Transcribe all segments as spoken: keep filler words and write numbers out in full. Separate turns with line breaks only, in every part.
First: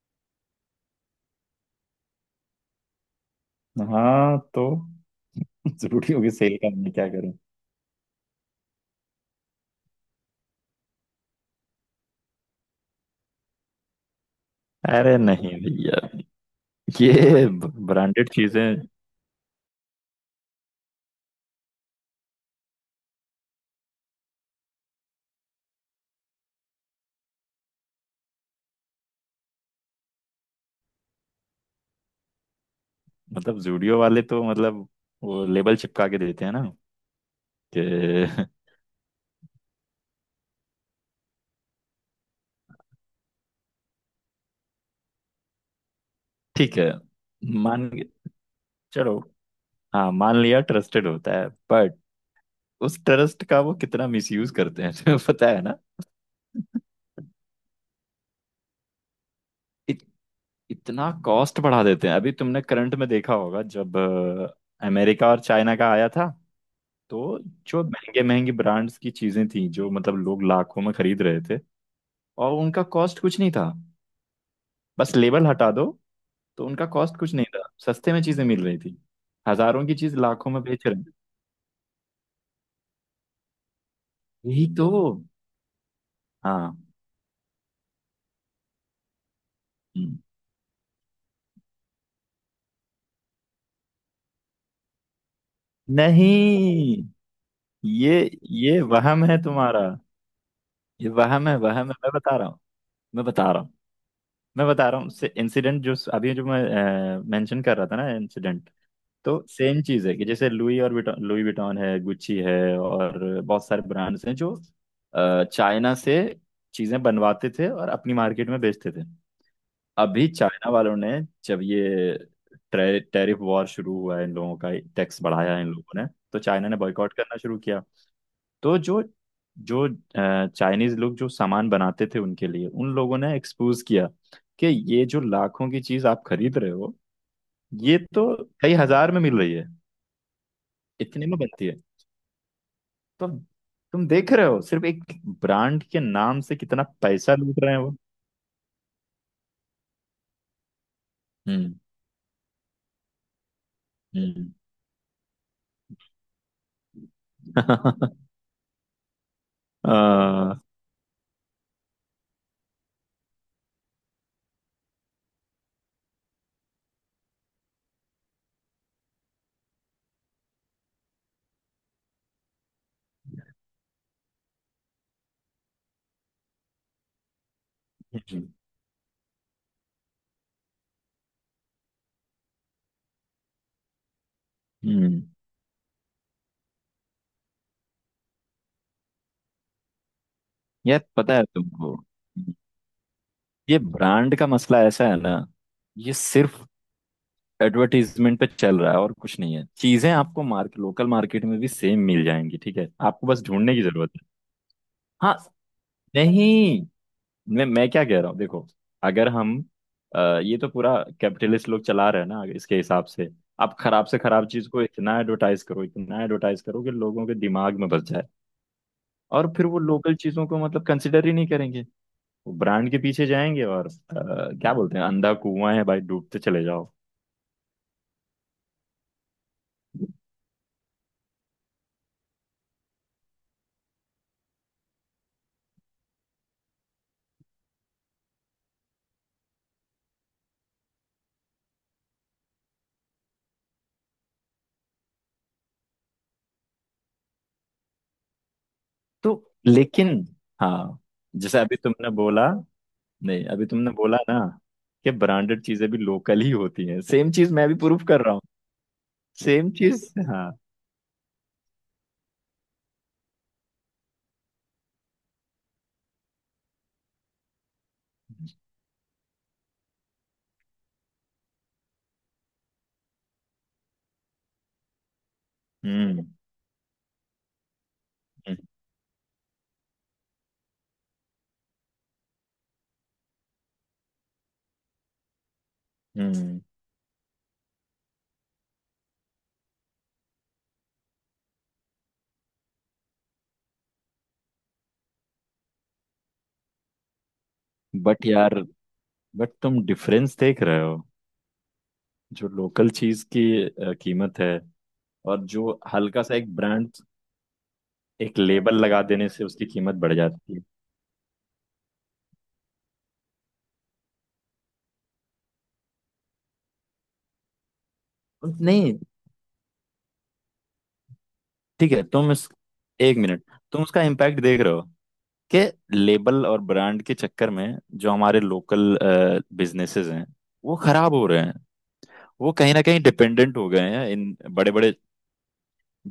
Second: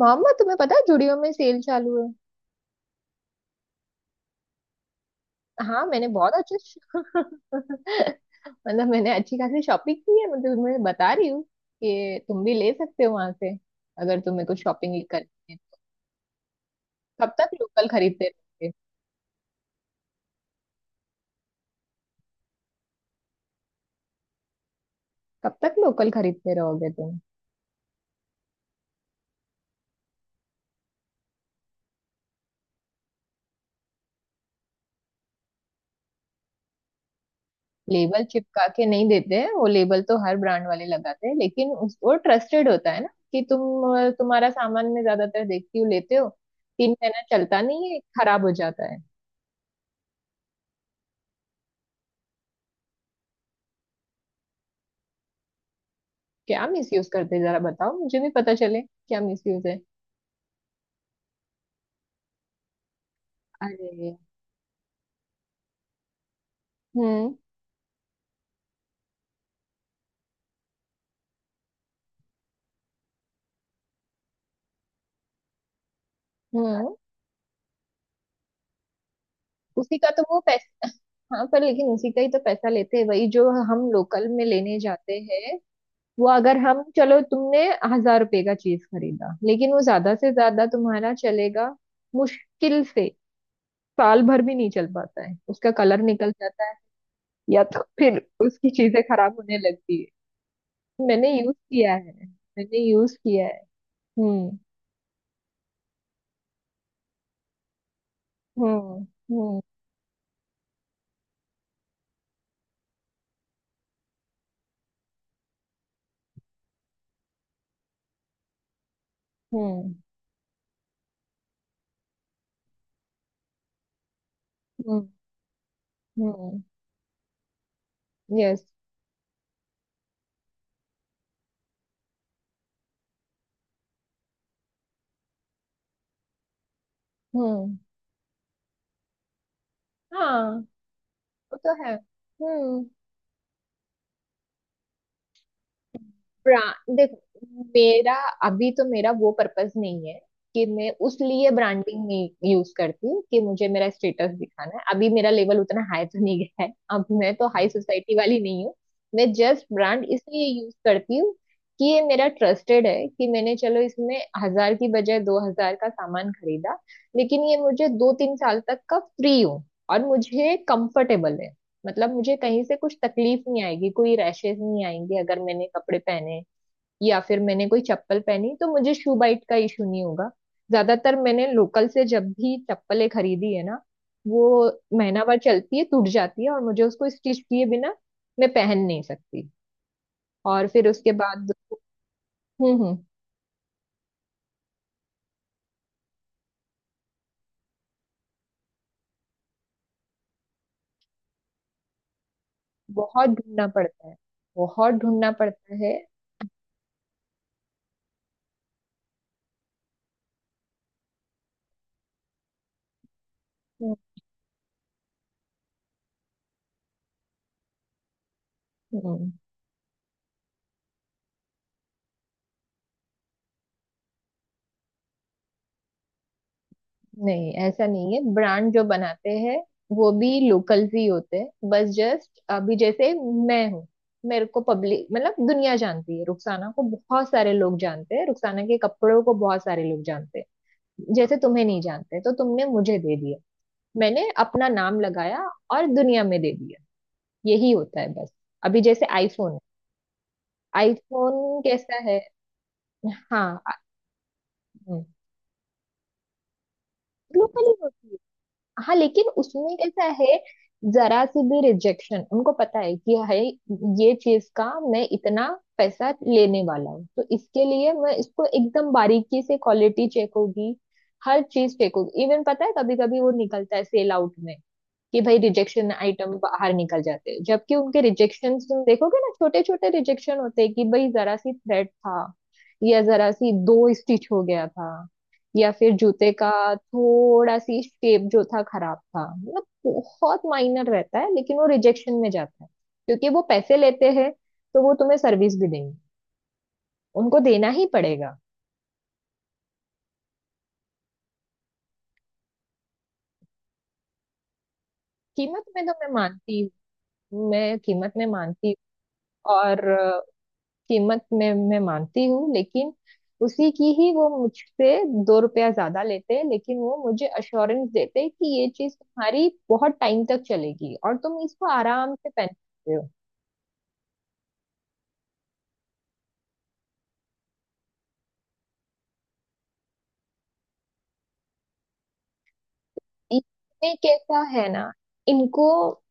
मामा, तुम्हें पता है जुड़ियो में सेल चालू है।
हाँ, तो
हाँ, मैंने
जरूरी होगी
बहुत
सेल का मैं क्या
अच्छे
करूं।
मतलब, मैंने अच्छी खासी शॉपिंग की है। मतलब, तुम्हें बता रही हूँ कि तुम भी ले सकते हो वहां से अगर तुम्हें कुछ शॉपिंग
अरे
करनी
नहीं,
है।
भैया।
कब
ये
तक लोकल खरीदते
ब्रांडेड
रहोगे?
चीजें,
कब तक लोकल खरीदते रहोगे तुम?
मतलब जूडियो वाले तो मतलब वो लेबल चिपका के देते हैं ना
लेबल
कि
चिपका के नहीं देते हैं। वो लेबल तो हर ब्रांड वाले लगाते हैं, लेकिन उस वो ट्रस्टेड होता है ना, कि तुम तुम्हारा सामान मैं ज्यादातर देखती हूँ लेते हो।
ठीक
तीन
है।
महीना चलता
मान
नहीं है,
के-
खराब हो जाता है।
चलो, हाँ, मान लिया ट्रस्टेड होता है। बट उस ट्रस्ट का वो कितना मिसयूज करते हैं तुम्हें पता है ना।
क्या मिसयूज करते हैं? जरा बताओ, मुझे भी पता चले क्या मिसयूज है।
इत, इतना कॉस्ट बढ़ा देते हैं। अभी तुमने करंट में देखा होगा जब
अरे!
अ, अमेरिका और चाइना का आया था।
हम्म।
तो जो महंगे महंगे ब्रांड्स की चीजें थी, जो मतलब लोग लाखों में खरीद रहे थे और उनका कॉस्ट कुछ नहीं था, बस लेबल हटा दो। तो उनका
हम्म।
कॉस्ट कुछ नहीं था, सस्ते में चीजें मिल रही थी। हजारों की
उसी का
चीज
तो वो
लाखों में बेच
पैसा।
रहे हैं।
हाँ, पर लेकिन उसी का ही तो पैसा लेते हैं, वही जो हम लोकल में
यही
लेने
तो।
जाते हैं। वो अगर
हाँ।
हम चलो तुमने, हजार रुपए का चीज खरीदा, लेकिन वो ज्यादा
हम्म।
से ज्यादा तुम्हारा चलेगा, मुश्किल से। साल भर भी नहीं चल पाता है, उसका कलर निकल जाता है,
नहीं,
या तो
ये,
फिर उसकी
ये
चीजें
वहम
खराब
है
होने
तुम्हारा।
लगती है।
ये
मैंने
वहम
यूज
है, वहम
किया
है, मैं
है।
बता रहा हूँ।
मैंने यूज
मैं
किया
बता
है।
रहा हूँ।
हम्म।
मैं बता रहा हूँ। इंसिडेंट, जो अभी जो मैं मेंशन कर रहा था ना, इंसिडेंट।
हम्म।
तो
हम्म।
सेम चीज है कि जैसे लुई और विटॉन, लुई विटॉन है, गुच्ची है और बहुत सारे ब्रांड्स हैं जो अ, चाइना से चीजें बनवाते थे और अपनी मार्केट में बेचते थे।
हम्म।
अभी चाइना वालों ने, जब ये टैरिफ वॉर शुरू हुआ है इन लोगों का,
हम्म।
टैक्स बढ़ाया है इन लोगों ने, तो
हम्म।
चाइना ने बॉयकॉट करना शुरू किया।
यस।
तो जो जो चाइनीज लोग जो सामान बनाते थे उनके लिए, उन लोगों ने एक्सपोज किया कि ये जो लाखों की चीज आप खरीद रहे हो,
हम्म।
ये तो कई हजार में मिल रही है,
हाँ,
इतने में
वो
बनती
तो
है।
है। हम्म।
तुम तुम देख रहे हो सिर्फ एक ब्रांड के नाम से कितना
ब्रांड,
पैसा लूट रहे हैं वो।
मेरा, अभी तो मेरा वो पर्पस नहीं है, कि मैं उस लिए
हम्म।
ब्रांडिंग नहीं यूज करती कि मुझे मेरा स्टेटस
हम्म।
दिखाना है। अभी मेरा लेवल उतना हाई तो नहीं गया है। अब मैं तो हाई सोसाइटी वाली नहीं हूँ। मैं जस्ट ब्रांड इसलिए
आ।
यूज करती हूँ, कि ये मेरा ट्रस्टेड है, कि मैंने, चलो, इसमें हजार की बजाय दो हजार का सामान खरीदा, लेकिन ये मुझे दो तीन साल तक का फ्री हो, और मुझे कंफर्टेबल है। मतलब, मुझे कहीं से कुछ तकलीफ नहीं आएगी, कोई रैशेज नहीं आएंगे अगर मैंने कपड़े पहने, या फिर मैंने कोई चप्पल
हम्म।
पहनी तो मुझे शू बाइट का इशू नहीं होगा। ज्यादातर मैंने लोकल से जब भी चप्पलें खरीदी है ना, वो
हम्म।
महीना भर चलती है, टूट जाती है, और मुझे उसको स्टिच किए बिना मैं पहन नहीं सकती। और फिर
यार,
उसके
पता है
बाद।
तुमको,
हम्म। हम्म।
ये ब्रांड का मसला ऐसा है ना, ये सिर्फ एडवर्टीजमेंट पे चल रहा है और कुछ नहीं है। चीजें आपको मार्केट, लोकल मार्केट में भी सेम मिल जाएंगी। ठीक है, आपको
बहुत
बस
ढूंढना
ढूंढने की
पड़ता
जरूरत
है।
है।
बहुत ढूंढना
हाँ।
पड़ता है।
नहीं, मैं मैं क्या कह रहा हूँ देखो, अगर हम अ, ये तो पूरा कैपिटलिस्ट लोग चला रहे हैं ना। इसके हिसाब से आप
हम्म।
खराब से खराब चीज को इतना एडवर्टाइज करो, इतना एडवर्टाइज करो कि लोगों के दिमाग में बस जाए,
हम्म।
और फिर वो लोकल चीजों को मतलब कंसिडर ही नहीं करेंगे, वो ब्रांड के पीछे जाएंगे। और अ, क्या बोलते हैं, अंधा कुआं है भाई, डूबते चले जाओ।
नहीं, ऐसा नहीं है। ब्रांड जो बनाते हैं, वो भी लोकल्स ही होते हैं। बस जस्ट, अभी जैसे मैं हूँ। मेरे को पब्लिक, मतलब दुनिया जानती है, रुखसाना को बहुत सारे लोग जानते हैं, रुखसाना के कपड़ों को बहुत सारे लोग जानते हैं। जैसे तुम्हें नहीं जानते तो तुमने मुझे दे दिया, मैंने अपना नाम लगाया, और दुनिया में दे दिया। यही होता है बस। अभी जैसे
तो,
आईफोन है।
लेकिन, हाँ, जैसे
आईफोन
अभी
कैसा
तुमने
है?
बोला, नहीं
हाँ,
अभी तुमने बोला ना कि ब्रांडेड चीजें भी लोकल ही होती हैं, सेम चीज
लोकल
मैं
ही
भी प्रूफ
होती
कर रहा हूँ।
है। हाँ, लेकिन
सेम
उसमें
चीज
कैसा है।
हाँ।
जरा सी भी रिजेक्शन उनको पता है कि है, ये चीज का मैं इतना पैसा लेने वाला हूँ, तो इसके लिए मैं इसको एकदम बारीकी से क्वालिटी चेक होगी। हर चीज चेक होगी, इवन पता है कभी कभी वो निकलता है सेल आउट में, कि भाई रिजेक्शन
हम्म।
आइटम बाहर निकल जाते हैं, जबकि उनके रिजेक्शन तुम देखोगे ना, छोटे छोटे रिजेक्शन होते हैं, कि भाई जरा सी थ्रेड था, या जरा सी दो स्टिच हो गया था, या फिर जूते का
हम्म।
थोड़ा सी शेप जो था खराब था, मतलब बहुत माइनर रहता है, लेकिन वो रिजेक्शन में जाता है। क्योंकि वो पैसे लेते हैं, तो वो तुम्हें सर्विस भी देंगे, उनको देना ही
बट
पड़ेगा।
यार, बट तुम डिफरेंस देख रहे हो जो लोकल चीज की अ, कीमत है, और
कीमत
जो
में तो मैं
हल्का सा एक
मानती
ब्रांड,
हूँ, मैं कीमत में
एक
मानती
लेबल लगा देने से
हूँ,
उसकी
और
कीमत बढ़ जाती है।
कीमत मैं मैं मानती हूँ, लेकिन उसी की ही वो मुझसे दो रुपया ज्यादा लेते हैं, लेकिन वो मुझे अश्योरेंस देते हैं कि ये
नहीं,
चीज तुम्हारी बहुत टाइम तक चलेगी और तुम इसको
ठीक है,
आराम से
तुम
पहन
इस
सकते हो।
एक मिनट। तुम उसका इम्पैक्ट देख रहे हो कि लेबल और ब्रांड के चक्कर में जो हमारे लोकल बिजनेसेस हैं, वो खराब हो रहे हैं। वो कहीं ना कहीं डिपेंडेंट हो गए
इसमें
हैं इन
कैसा है
बड़े
ना,
बड़े
इनको,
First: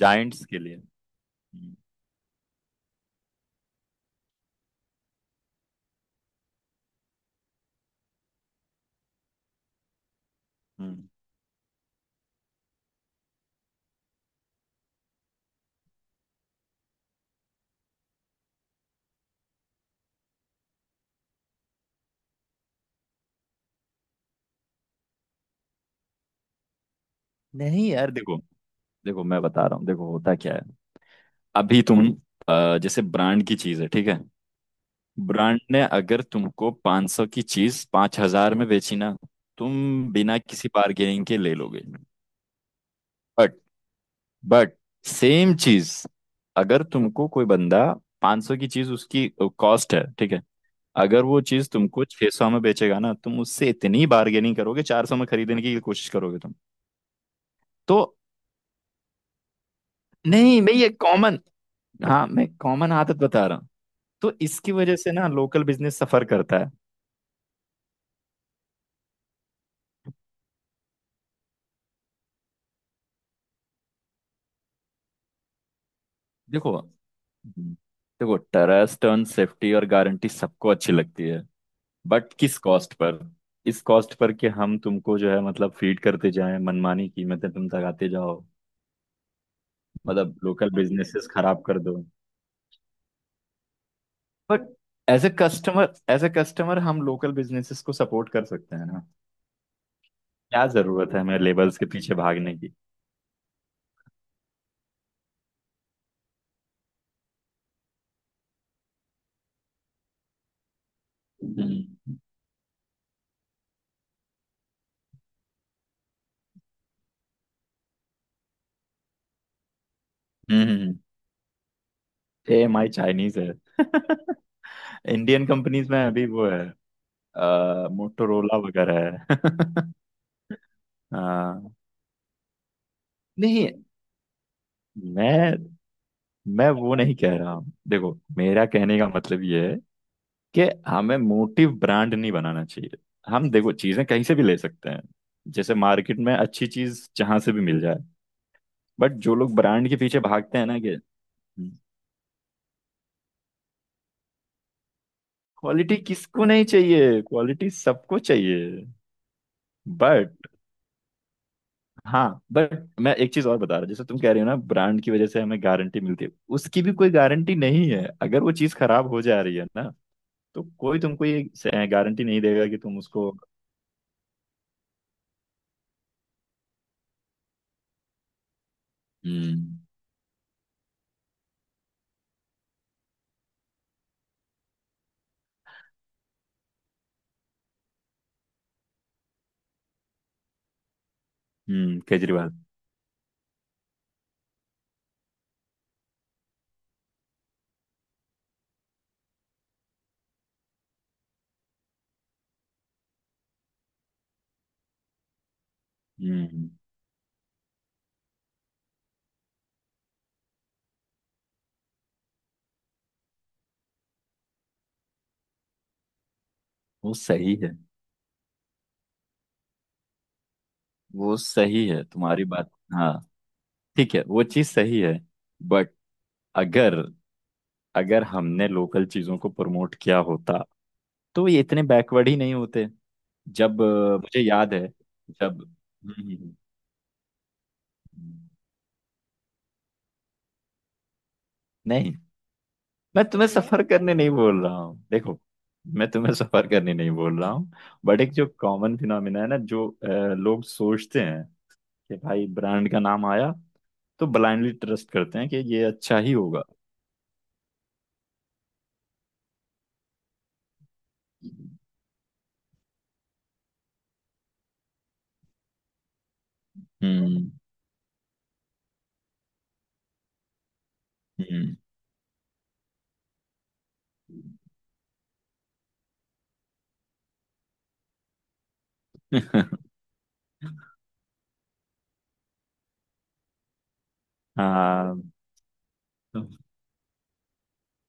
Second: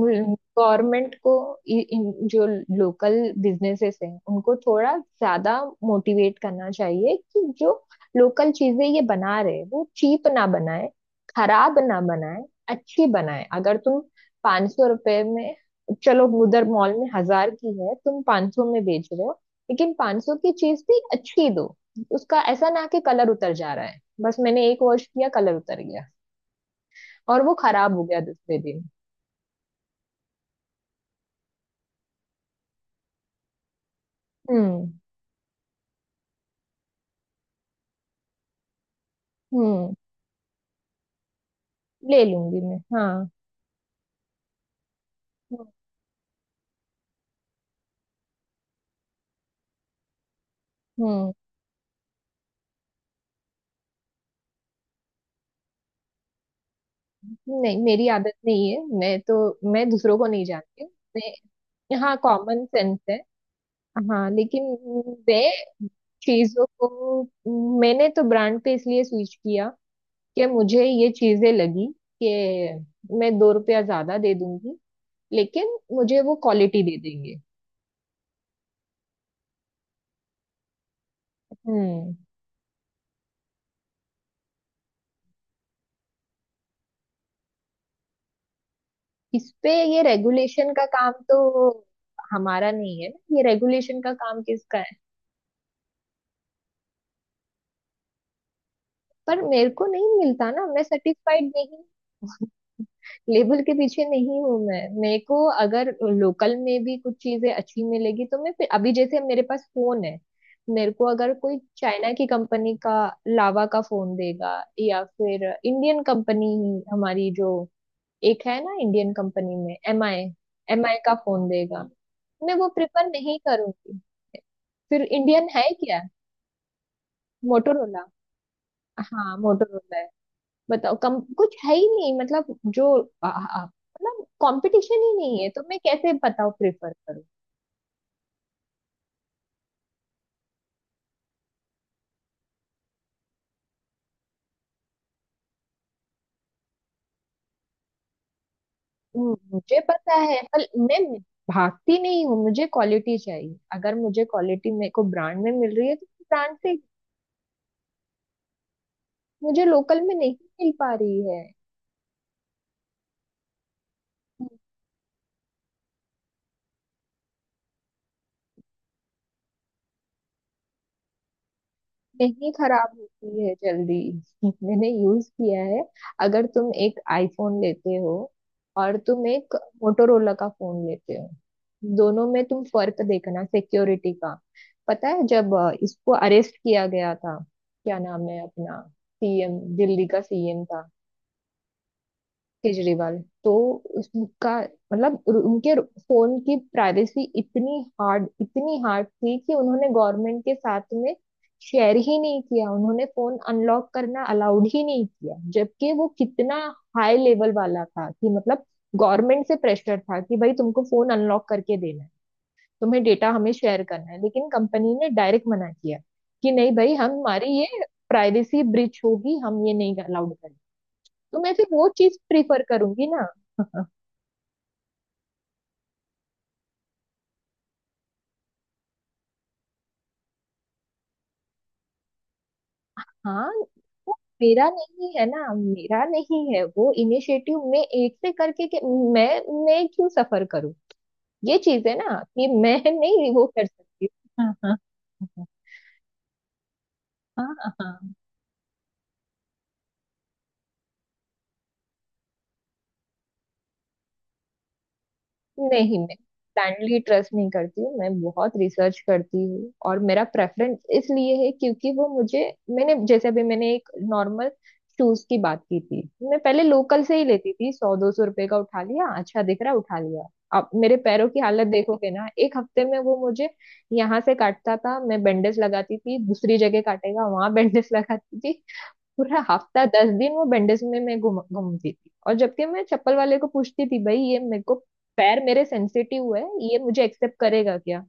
जायंट्स के लिए।
गवर्नमेंट को,
हम्म।
इ- इन जो लोकल बिजनेसेस हैं उनको थोड़ा ज्यादा मोटिवेट करना चाहिए, कि जो लोकल चीजें ये बना रहे हैं, वो चीप ना बनाए,
हम्म।
खराब ना बनाए, अच्छी बनाए। अगर तुम पाँच सौ रुपए में, चलो उधर मॉल में हजार की है, तुम पाँच सौ में बेच रहे हो, लेकिन पाँच सौ की चीज भी अच्छी दो। उसका ऐसा ना, कि कलर उतर जा रहा है, बस मैंने एक वॉश किया कलर उतर गया और वो
नहीं
खराब हो
यार,
गया
देखो,
दूसरे दिन।
देखो मैं बता रहा हूँ, देखो होता क्या है, अभी तुम अ, जैसे ब्रांड की चीज है, ठीक है,
हम्म।
ब्रांड ने अगर तुमको पाँच सौ की चीज पाँच हज़ार में बेची ना, तुम
हम्म।
बिना किसी बार्गेनिंग के ले लोगे।
ले लूंगी मैं, हाँ।
But but same
hmm.
चीज अगर तुमको कोई बंदा पाँच सौ की चीज, उसकी कॉस्ट है ठीक है, अगर
हम्म,
वो चीज तुमको छह सौ में बेचेगा ना, तुम उससे इतनी बार्गेनिंग करोगे, चार सौ में खरीदने की कोशिश करोगे तुम।
नहीं,
तो,
मेरी आदत नहीं है, मैं तो। मैं दूसरों को नहीं
नहीं मैं
जानती
ये
हूँ।
कॉमन,
मैं, हाँ,
हाँ मैं
कॉमन
कॉमन
सेंस है।
आदत बता रहा हूँ।
हाँ,
तो
लेकिन।
इसकी वजह से ना लोकल
मैं
बिजनेस सफर करता
चीजों
है।
को, मैंने तो ब्रांड पे इसलिए स्विच किया, कि मुझे ये चीजें लगी, कि मैं दो रुपया ज्यादा दे दूंगी, लेकिन मुझे वो
देखो।
क्वालिटी दे देंगे।
हम्म। देखो, ट्रस्ट टर्न, सेफ्टी और गारंटी सबको अच्छी लगती है।
हम्म
बट किस कॉस्ट पर? इस कॉस्ट पर कि हम तुमको जो है मतलब फीड करते जाएं, मनमानी कीमतें तुम लगाते जाओ,
इस पे ये
मतलब लोकल
रेगुलेशन का काम
बिजनेसेस
तो
खराब कर दो।
हमारा नहीं है ना, ये रेगुलेशन का काम
बट
किसका है?
As a customer, as a customer, हम लोकल बिजनेसेस को सपोर्ट कर सकते हैं ना।
पर मेरे को नहीं मिलता ना,
क्या
मैं
जरूरत है हमें
सेटिस्फाइड
लेबल्स
नहीं।
के पीछे भागने की?
लेबल के पीछे नहीं हूँ मैं, मेरे को अगर लोकल में भी कुछ चीजें अच्छी मिलेगी तो मैं फिर, अभी जैसे मेरे पास फोन है। मेरे को अगर कोई चाइना
हम्म।
की कंपनी का, लावा का फोन देगा, या फिर इंडियन कंपनी ही, हमारी जो एक है ना इंडियन कंपनी में एम आई, एम आई
हम्म।
का फोन देगा, मैं
ए
वो
एम आई
प्रिफर नहीं
चाइनीज है।
करूंगी। फिर
इंडियन
इंडियन है
कंपनीज में
क्या?
अभी वो है,
मोटोरोला।
मोटोरोला वगैरह
हाँ,
है।
मोटोरोला है। बताओ, कम कुछ
हाँ।
है ही नहीं मतलब। जो आ- आ-
नहीं,
मतलब, कंपटीशन ही नहीं है,
मैं
तो मैं कैसे, बताओ,
मैं
प्रेफर
वो नहीं
करूँ।
कह रहा हूँ। देखो, मेरा कहने का मतलब ये है कि हमें मोटिव ब्रांड नहीं बनाना चाहिए। हम देखो चीजें कहीं से भी ले सकते हैं, जैसे मार्केट में अच्छी चीज जहां से भी मिल जाए। बट
हम्म,
जो लोग
मुझे
ब्रांड के
पता
पीछे
है,
भागते
पर
हैं ना कि
मैं भागती नहीं हूँ, मुझे क्वालिटी चाहिए, अगर मुझे क्वालिटी मेरे को ब्रांड में मिल रही है
क्वालिटी
तो
किसको
ब्रांड
नहीं
से।
चाहिए, क्वालिटी सबको चाहिए।
मुझे लोकल में नहीं
बट,
मिल पा रही है।
हाँ बट मैं एक चीज और बता रहा हूँ, जैसे तुम कह रहे हो ना ब्रांड की वजह से हमें गारंटी मिलती है, उसकी भी कोई गारंटी नहीं है। अगर वो चीज खराब हो जा रही है ना, तो कोई तुमको ये गारंटी नहीं
नहीं,
देगा कि
खराब
तुम उसको।
होती है जल्दी। मैंने यूज किया है। अगर तुम एक आईफोन लेते हो और तुम एक
हम्म।
मोटोरोला का फोन लेते हो, दोनों में तुम फर्क देखना सिक्योरिटी का। पता है जब अ, इसको अरेस्ट किया गया था, क्या नाम है अपना, सी एम, दिल्ली का सी एम था,
हम्म। केजरीवाल।
केजरीवाल। तो उसका, मतलब उनके फोन की प्राइवेसी इतनी हार्ड इतनी हार्ड थी, कि उन्होंने गवर्नमेंट के साथ में शेयर ही नहीं किया, उन्होंने फोन अनलॉक करना अलाउड ही नहीं किया, जबकि वो कितना
हम्म।
हाई लेवल वाला था, कि मतलब गवर्नमेंट से प्रेशर था, कि भाई तुमको फोन अनलॉक करके देना है, तुम्हें डेटा हमें शेयर करना है, लेकिन कंपनी ने डायरेक्ट मना किया, कि नहीं भाई, हम
वो सही
हमारी
है।
ये प्राइवेसी ब्रिच होगी, हम ये नहीं अलाउड करेंगे।
वो
तो मैं फिर
सही
वो
है
चीज
तुम्हारी
प्रिफर
बात,
करूंगी
हाँ।
ना।
ठीक है, वो चीज सही है। बट अगर, अगर हमने लोकल चीजों को प्रमोट किया होता तो ये इतने बैकवर्ड ही नहीं होते।
हाँ,
जब
वो
अ, मुझे
मेरा
याद है,
नहीं है ना,
जब
मेरा
हम्म, हम्म,
नहीं है वो इनिशिएटिव, मैं एक से
हम्म।
करके के, मैं मैं क्यों सफर करूं? ये चीज है
नहीं,
ना कि मैं
मैं
नहीं वो
तुम्हें
कर
सफर
सकती।
करने नहीं बोल
हाँ,
रहा हूँ। देखो, मैं तुम्हें सफर करने नहीं बोल
हाँ,
रहा हूँ।
हाँ, हाँ।
बट एक जो कॉमन फिनोमिना है ना, जो अ, लोग सोचते हैं कि भाई ब्रांड का नाम आया तो ब्लाइंडली ट्रस्ट करते हैं कि ये
नहीं, मैं
अच्छा ही होगा।
ब्लाइंडली ट्रस्ट नहीं करती हूँ, मैं बहुत रिसर्च करती हूँ और मेरा प्रेफरेंस इसलिए है क्योंकि वो मुझे, मैंने जैसे अभी मैंने एक नॉर्मल शूज की बात की थी। मैं पहले लोकल से ही
हम्म।
लेती थी, सौ दो सौ रुपए का उठा लिया, अच्छा दिख रहा, उठा लिया। अब मेरे पैरों की हालत
हम्म।
देखोगे ना, एक हफ्ते में वो मुझे यहाँ से काटता था, मैं बैंडेज लगाती थी, दूसरी जगह काटेगा वहां बैंडेज लगाती थी। पूरा हफ्ता दस दिन वो बैंडेज में मैं घूम घूमती थी, और जबकि मैं चप्पल वाले को पूछती थी, भाई ये मेरे को,
हाँ,
पैर मेरे सेंसिटिव है, ये मुझे एक्सेप्ट करेगा क्या?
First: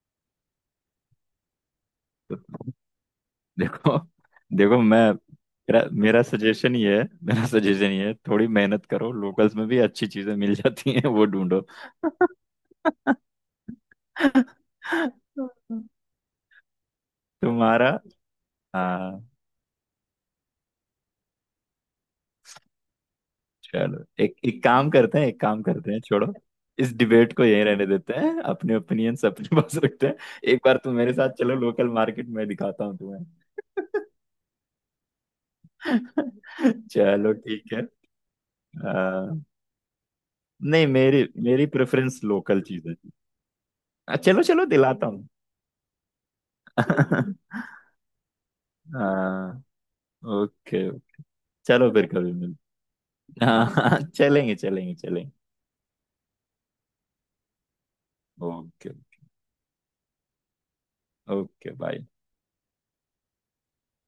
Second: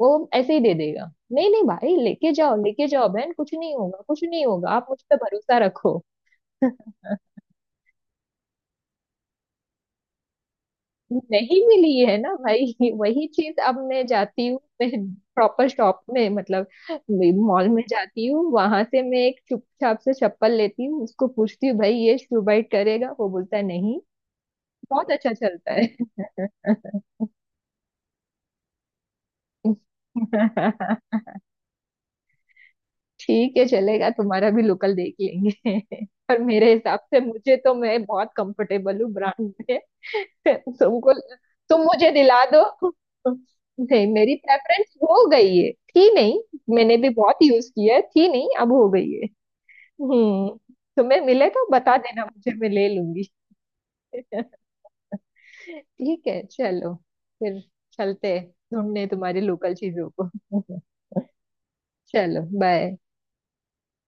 वो ऐसे ही दे देगा, नहीं नहीं भाई, लेके जाओ लेके जाओ बहन, कुछ नहीं
देखो,
होगा कुछ नहीं होगा,
देखो
आप मुझ
मैं
पे भरोसा
मेरा
रखो।
मेरा सजेशन ये है, मेरा सजेशन ये है, थोड़ी मेहनत करो, लोकल्स में भी अच्छी चीजें मिल जाती हैं, वो
नहीं
ढूंढो।
मिली है ना भाई, वही चीज। अब मैं जाती हूँ, मैं प्रॉपर शॉप में, मतलब मॉल में
तुम्हारा।
जाती हूँ, वहां से मैं
हाँ,
एक चुपचाप से चप्पल लेती हूँ, उसको पूछती हूँ भाई ये शू बाइट करेगा, वो बोलता है नहीं।
चलो एक एक काम
बहुत
करते हैं,
अच्छा
एक काम
चलता
करते हैं,
है।
छोड़ो इस डिबेट को, यहीं रहने देते हैं, अपने ओपिनियंस अपने पास रखते हैं। एक बार तुम मेरे साथ चलो लोकल मार्केट में, दिखाता हूँ तुम्हें।
ठीक है, चलेगा तुम्हारा भी लोकल देख लेंगे। पर मेरे हिसाब से,
चलो
मुझे
ठीक
तो,
है।
मैं बहुत कंफर्टेबल हूँ
आ,
ब्रांड में।
नहीं,
तुमको,
मेरी मेरी
तुम मुझे
प्रेफरेंस
दिला
लोकल
दो।
चीज है।
नहीं,
आ,
मेरी
चलो, चलो
प्रेफरेंस
दिलाता
हो
हूँ।
गई है, थी नहीं। मैंने भी बहुत यूज किया है, थी नहीं, अब हो गई है।
हाँ।
हम्म
ओके।
तुम्हें मिले तो
चलो
बता
फिर
देना
कभी
मुझे,
मिल,
मैं ले लूंगी।
हाँ, चलेंगे चलेंगे चलेंगे।
ठीक है चलो, फिर चलते हैं
ओके,
ढूंढने तुम्हारे लोकल चीजों को।
Okay, bye.
चलो, बाय।